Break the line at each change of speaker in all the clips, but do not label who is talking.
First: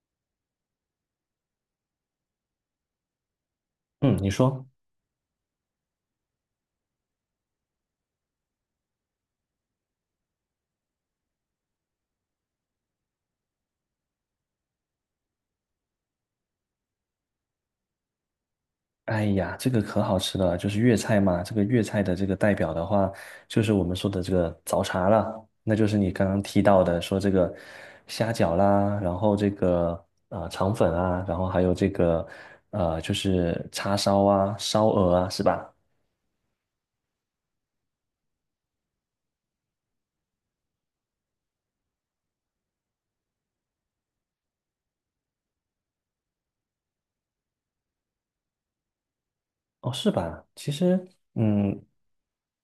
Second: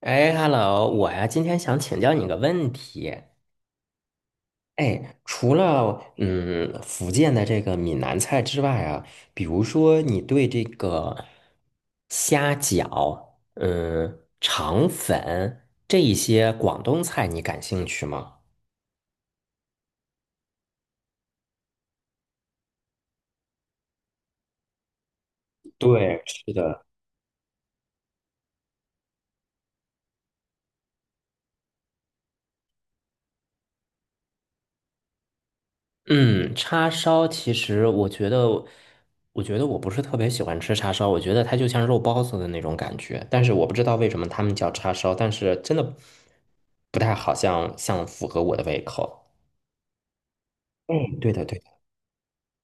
哎，hello，我呀，今天想请教你个问题。
嗯，你说。
哎，除了福建的这个闽南菜之外啊，比如说你对这个虾饺、肠粉这一些广东菜，你感兴趣吗？
哎呀，这个可好吃了，就是粤菜嘛。这个粤菜的这个代表的话，就是我们说的这个早茶了，那就是你
对，
刚刚
是
提
的。
到的，说这个虾饺啦，然后这个啊肠粉啊，然后还有这个就是叉烧啊、烧鹅啊，是吧？
嗯，叉烧其实我觉得我不是特别喜欢吃叉烧，我觉得它就像肉包子的那种感觉，但是我不知道为什么他们叫叉烧，但是真的不太好像符合我的胃口。
哦，是吧？其实，
嗯，对的，对的。
嗯。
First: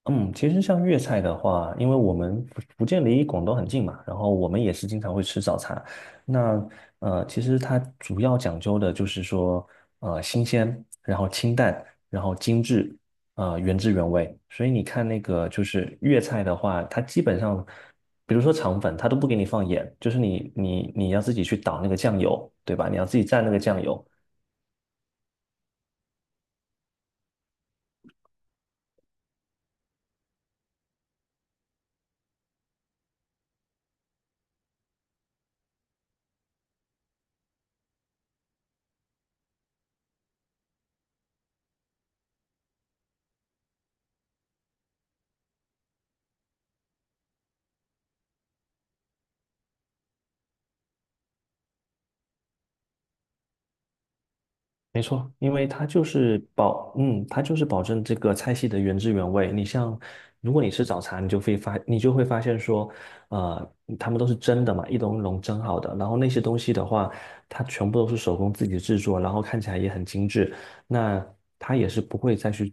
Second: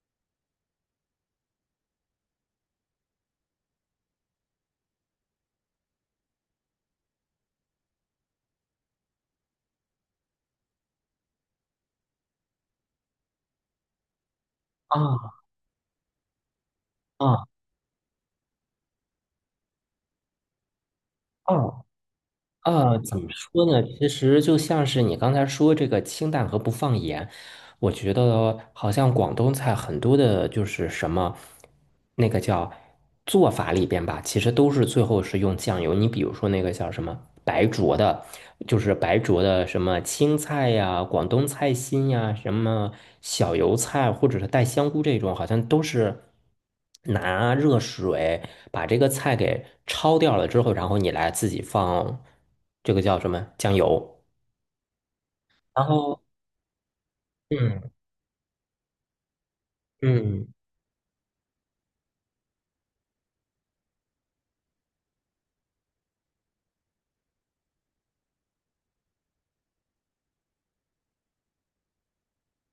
嗯，其实像粤菜的话，因为我们福建离广东很近嘛，然后我们也是经常会吃早茶。那其实它主要讲究的就是说，新鲜，然后清淡，然后精致，原汁原味。所以你看那
啊
个就是粤菜的话，它基本
啊
上，比如说肠粉，它都不给你放盐，就是你要自己
啊
去倒那个酱油，对吧？你
啊！
要自
怎
己
么
蘸那个
说
酱
呢？
油。
其实就像是你刚才说这个清淡和不放盐，我觉得好像广东菜很多的，就是什么那个叫做法里边吧，其实都是最后是用酱油。你比如说那个叫什么白灼的，就是白灼的什么青菜呀、广东菜心呀、什么小油菜或者是带香菇这种，好像都是拿热水把这个菜给焯掉了之后，然后你来自己放这个叫什么酱油，
没错，因为
然
它就
后
是保，嗯，它就是
嗯
保证这个菜系的原汁原味。你像，
嗯，
如果你吃早茶，你就会发，你就会发现说，他们都是蒸的嘛，一笼一笼蒸好的。然后那些东西的话，它全部都是手工自己制作，然后看起来也很精致。那它也是不会再去，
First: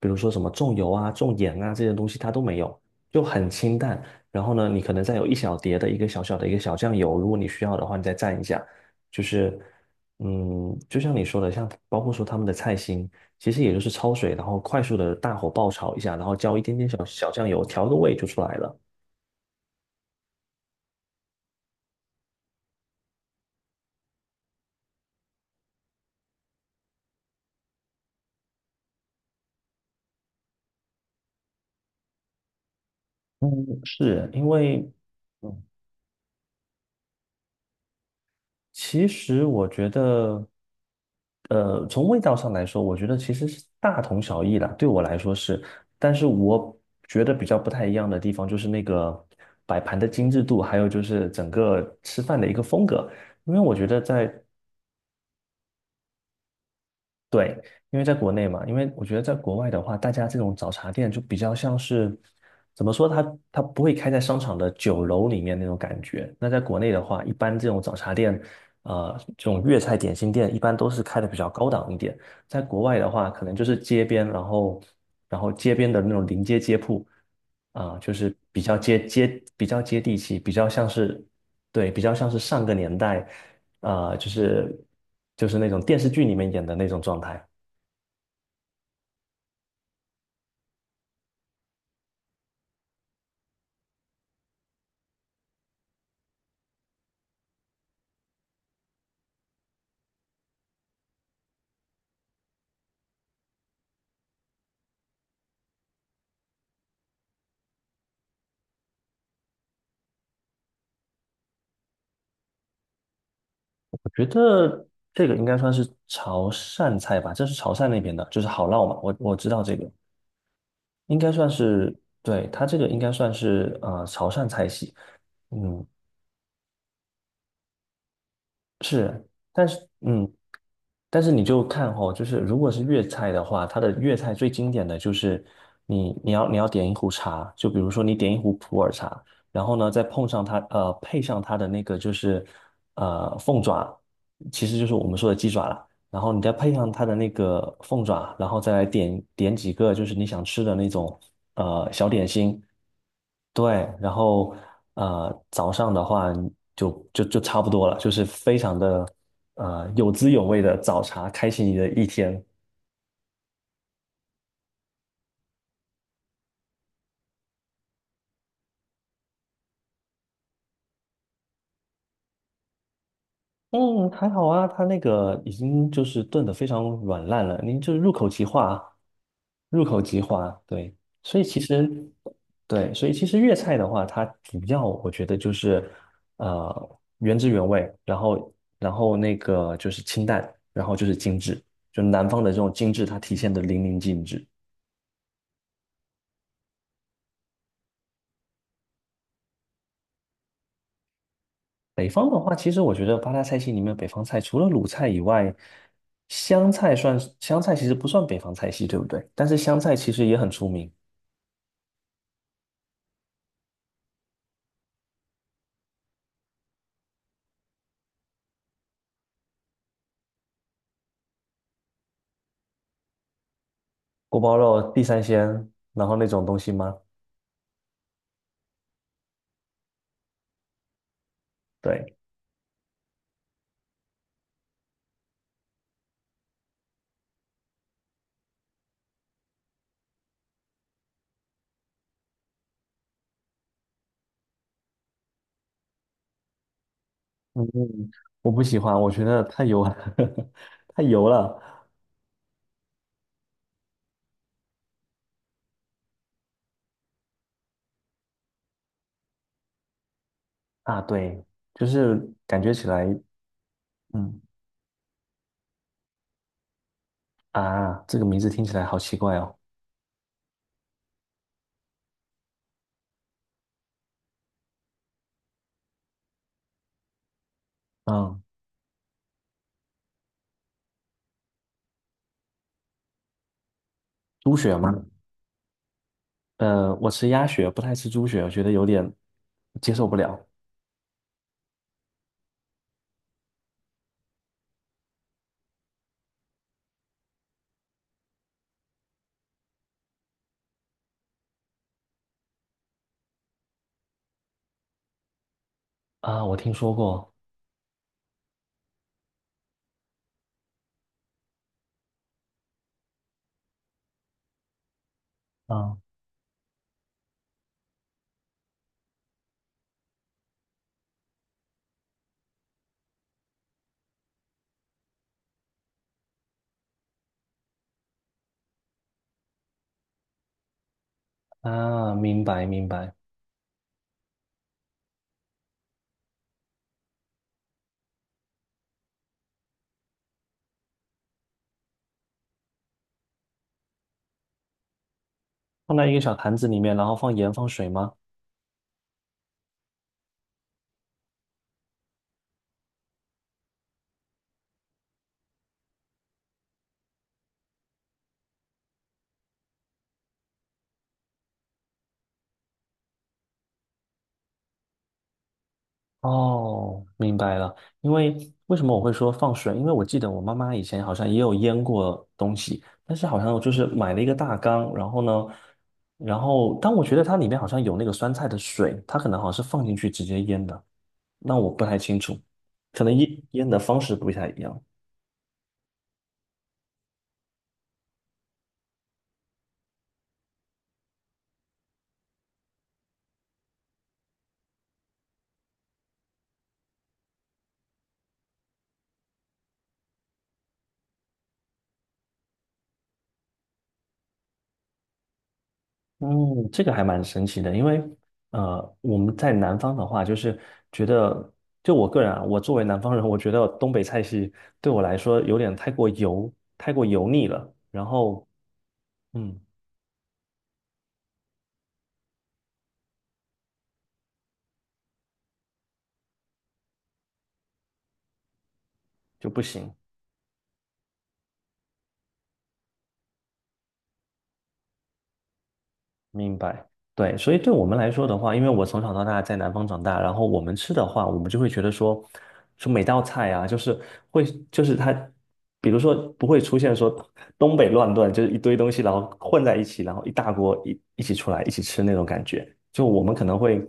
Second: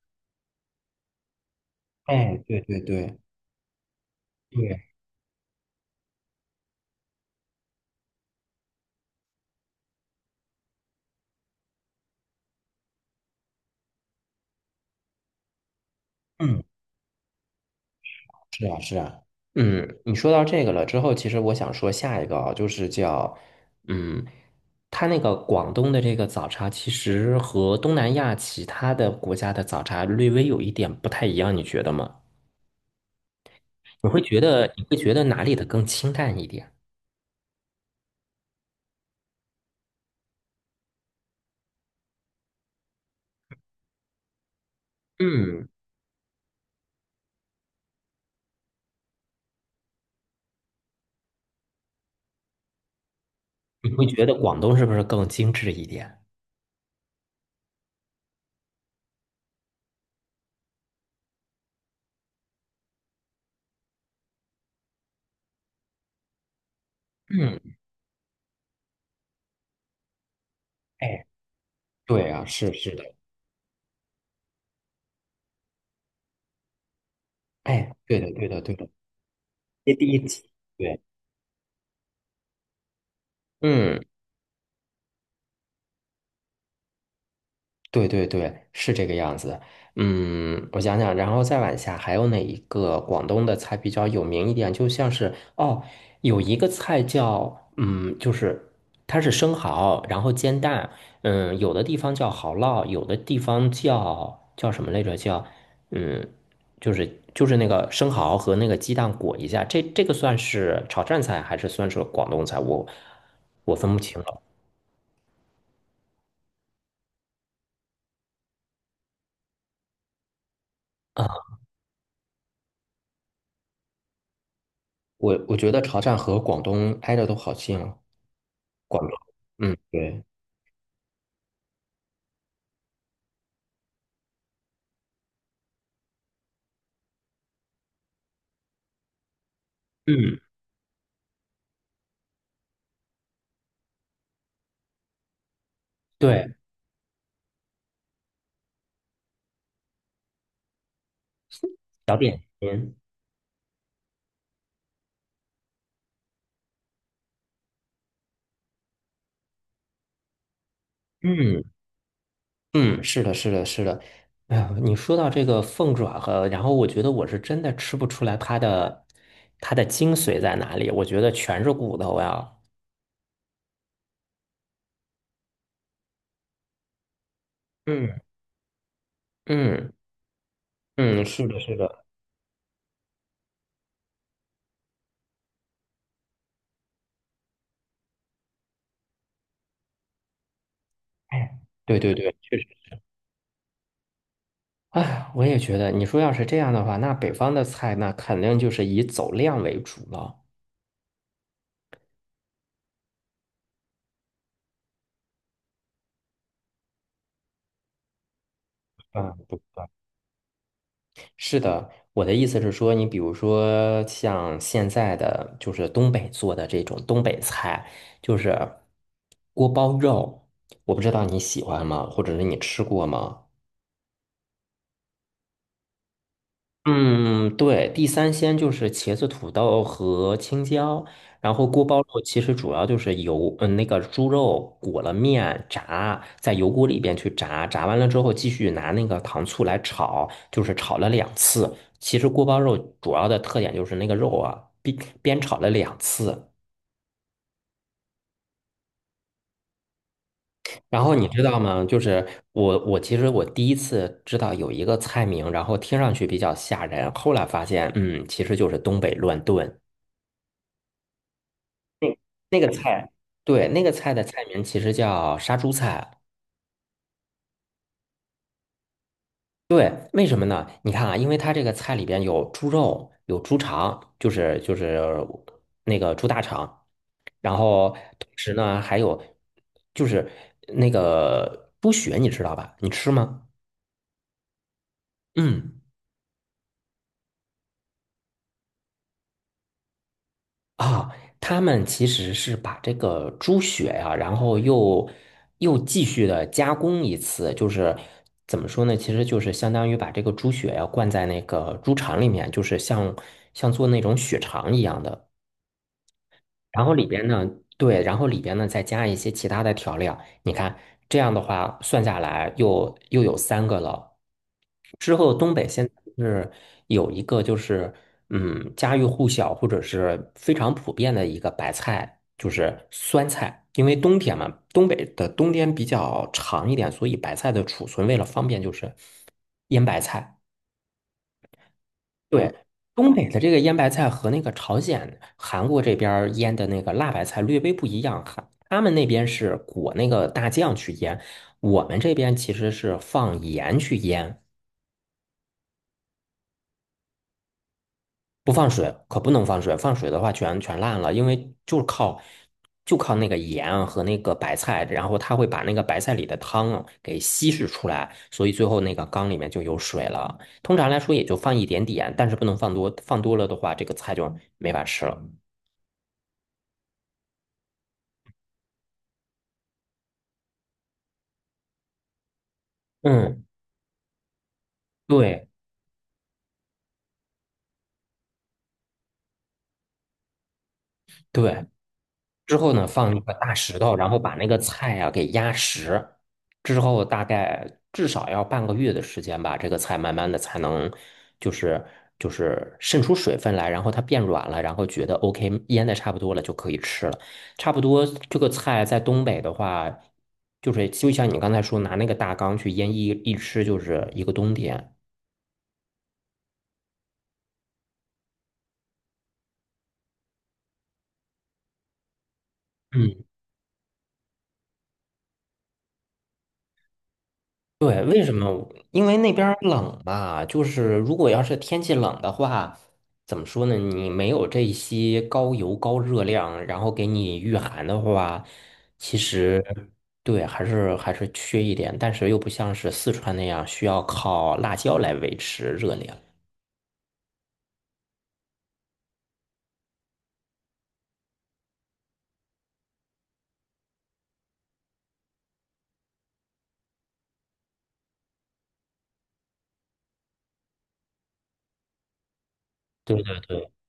比如说什么重油啊、重盐啊这些东西，它
哎，
都没
对对
有，
对。
就很清淡。然后呢，你
对，
可能再有一小碟的一个小小的一个小酱油，如果你需要的话，你再蘸一下，就是。嗯，就像你说的，像包括说他们的菜心，其实也就是焯水，然后快速的大火爆炒一下，然后浇
嗯，
一点点小小酱油，调个味就出来
是啊，
了。
是啊，嗯，你说到这个了之后，其实我想说下一个啊，就是叫，嗯，它那个广东的这个早茶，其实和东南亚其他的国家的早茶略微有一点不太一样，你觉得吗？
嗯，
你会
是
觉
因
得你
为，
会觉得哪里的
嗯
更清淡一点？
其实我觉得，从味道上来说，我觉得其实是大同小异啦，对我来说是，
嗯，
但是我觉得比较不太一样的地方就是那个摆盘的精致度，还有就是整个吃饭的一个风格。因为我觉
你
得
会觉
在。
得广东是不是更精致一点？
对，因为在国内嘛，因为我觉得在国外的话，大家这种早茶店就比较像是，怎么说，它不会开在商场的酒楼里面那种感觉。那在国内的话，一般这
嗯，
种早茶店，这种粤菜点心店一般都是开
哎，
的比较高档一点。
对啊，
在
是
国
是
外的
的，
话，可能就是街边，然后街边的那种临街街铺，
哎，
啊、就
对的，
是
对的，
比
对
较
的，
接接比较
第
接地
一
气，
气，
比较像
对，
是。对，比较像是上个年代。
嗯。
啊，就是那种电视剧里面演的那种状态。
对对对，是这个样子。嗯，我想想，然后再往下还有哪一个广东的菜比较有名一点？就像是哦，有一个菜叫就是它是生蚝，然后煎蛋。嗯，有的地方叫蚝烙，有的地方叫什么来着？叫嗯，就是那个生蚝和那个鸡蛋裹一下。这个算是潮汕菜还是算是广东菜？我分不
我
清
觉
了
得这个应该算是潮汕菜吧，这是潮汕那边的，就是好烙嘛。我知道这个应
啊。
该算是，对，它这个应该算是啊潮汕菜系。
我觉得
嗯，
潮汕和广东挨着都好近啊。管了。
是。但
嗯
是
对，
嗯，但是你就看哦，就是如果是粤菜的话，它的粤菜最经典的就是你要点一壶茶，就比如说你点一壶普洱茶，然后呢再碰
嗯，
上它配上它的那个就是凤爪，其实就是我们说的鸡爪啦，然后你再
对，
配上它的那个凤爪，然后再来点几个就是你想吃的那种小
小
点
点
心，
心。
对，然后早上的话就差不多了，就是非常的有滋有味的早茶，开
嗯
启你的一天。
嗯，是的，是的，是的。哎呀，你说到这个凤爪和，然后我觉得我是真的吃不出来它的精髓在哪里，我觉得全是骨头呀。
嗯，还好啊，它那个已经就是炖的非常软烂了，您就是入
嗯
口即化，入
嗯
口即化，对，
嗯，
所以
是的，
其
是的。
实，对，所以其实粤菜的话，它主要我觉得就是原汁原味，然后那个就是清淡，然后就是精
哎，
致，
对
就
对
南
对，
方的
确
这
实。
种精致，它体现的淋漓尽致。
哎，我也觉得，你说要是这样的话，那北方的菜那肯定就是以走量为主了。
北方的话，其实我觉得八大菜系里面，北方菜除了鲁菜以外，湘菜其实不算北方菜系，对不对？
嗯，
但是
对
湘菜其实也很出名。
是的，我的意思是说，你比如说像现在的就是东北做的这种东北菜，就是锅包肉，我不知道你喜欢吗，或者是你吃过吗？
锅包肉、地三鲜，然后那种东西吗？
嗯，对，地三鲜就是茄子、土豆和青椒，然后锅包
对，
肉其实主要就是油，那个猪肉裹了面炸，在油锅里边去炸，炸完了之后继续拿那个糖醋来炒，就是炒了两次。其实锅包肉主要的特点就是那个肉啊，煸炒了两次。
嗯，我不喜欢，我觉得太油了，
然
太
后你
油
啊知道
了。
吗？就是我其实我第一次知道有一个菜名，然后听上去比较吓人，后来发现，其实就是东北乱炖。
啊！对，就
那
是
那
感
个
觉起来，
菜，对，那个菜的
嗯。
菜名其实叫杀猪菜。
啊，这个名字听起来好奇怪哦。
对，为什么呢？你看啊，因为它这个菜里边有猪肉，有猪肠，就是那个猪大肠，然后同
嗯，
时呢还有就是那个猪血，你知道吧？你吃吗？
猪血吗？
嗯。
我吃鸭血，不太吃猪血，我觉得有点接受不了。
啊，他们其实是把这个猪血呀、然后又继续的加工一次，就是怎么说呢？其实就是相当于把这个猪血呀、灌在那个猪肠里面，就是像做那种血肠一样的。
啊。我听
然后
说
里边
过。
呢，对，然后里边呢再加一些其他的调料。你看，这样的话算下来又有三个了。之后东北现在
啊。
是有一个就是家喻户晓或者是非常普遍的一个白菜，就是酸菜。因为冬天嘛，东北的冬天比较长一点，所以白菜的储存为了方便就是腌白菜。
啊，明
对，
白明
东
白。
北的这个腌白菜和那个朝鲜、韩国这边儿腌的那个辣白菜略微不一样，哈，他们那边是裹那个大酱去腌，我们这边其实是放盐去腌，
放在一个小坛子里面，然后放盐放水吗？
不放水，可不能放水，放水的话全烂了，因为就是靠就靠那个盐和那个白菜，然后它会把那个白菜里的汤啊给稀释出来，所以最后那个缸里面就有水了。通常来说也就放一点点，但是不能放多，放多了的话这个菜就没法吃了。
哦，明白了。因为为什么我会说放水？因为我记得我妈妈以前好像也有腌过东西，但是好
嗯。
像就是买了一个大缸，然后呢，
对
然后但我觉得它里面好像有那个酸菜的水，它可能好像是放进去直接腌的，那
对，
我不太清楚，
之后呢，
可
放
能
一个
腌
大
腌
石
的
头，
方
然
式
后
不
把那
太
个
一样。
菜啊给压实，之后大概至少要半个月的时间吧，这个菜慢慢的才能就是就是渗出水分来，然后它变软了，然后觉得 OK，腌的差不多了就可以吃了。差不多这个菜在东北的话，就是就像你刚才说，拿那个大缸去腌一吃就是一个冬天。
嗯，这个还蛮神奇的，因为我们在南方的话，就是觉得，就我个人啊，我作为南方
嗯
人，我觉得东北菜系对我来说有点太过油，太过油腻了，
对，
然
为什
后
么我因为那边儿
嗯
冷吧，就是如果要是天气冷的话，怎么说呢？你没有这些高油高热量，然后给你御寒的话，其
就
实
不行。
对，还是缺一点，但是又不像是四川那样需要靠辣椒来维持热量。
明白，对，所以对我们来说的话，因为我从小到大在南方长大，然后我们吃的话，我们就会觉得说，说每道菜啊，就是会，就是它，比如说不会出现说东北乱炖，就是一堆东西然后混在一起，然后一大锅一起出来一起吃那种感觉。就
对
我们
对
可能
对，
会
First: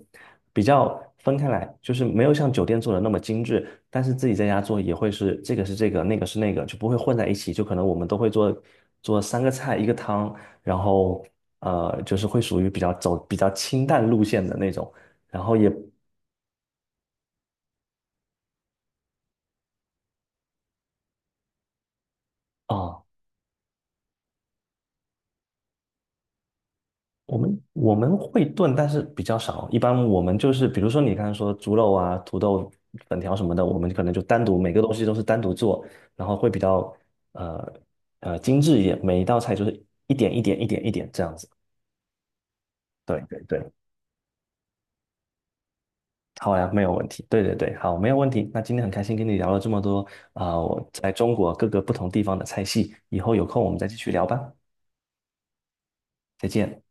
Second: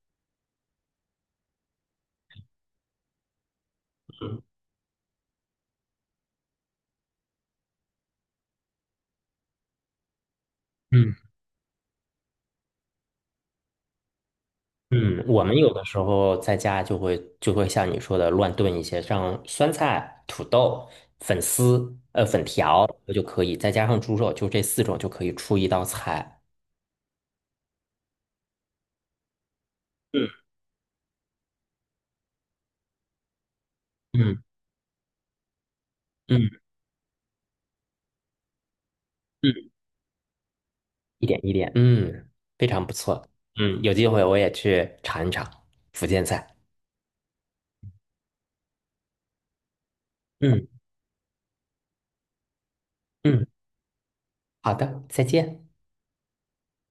比较分开来，就是没有像酒店做的那么精致，但是自己在家做也会是这个是这个，那个是那个，就不会混在一起。就可能我们都会做三个菜一个汤，然
嗯
后就是会属于比较走比较清淡路线的那种，
嗯，我
然后
们
也
有的时候在家就会像你说的乱炖一些，像酸菜、土豆、粉丝、粉条
啊、
就可以，再加上猪肉，就这四种就可以出一道菜。
我们会炖，但是比较少。一般我
嗯
们就是，比如说你刚才说猪肉啊、土豆粉条什么的，我们可能就
嗯
单独每个东西都是单独做，然后
嗯
会比较呃精致一点，每一道菜就
嗯，
是一点一点一点一点这
一
样
点
子。
一点，嗯，非常不
对
错。
对对，
嗯，有机会我也去尝一尝福建菜。
好呀，没有问题。对对对，好，没有问题。那今天很开心跟你聊了这么多啊、
嗯
我在中国各个不同地方的菜系，以后有
嗯，
空我们再继续聊吧。
好的，再见。
再见。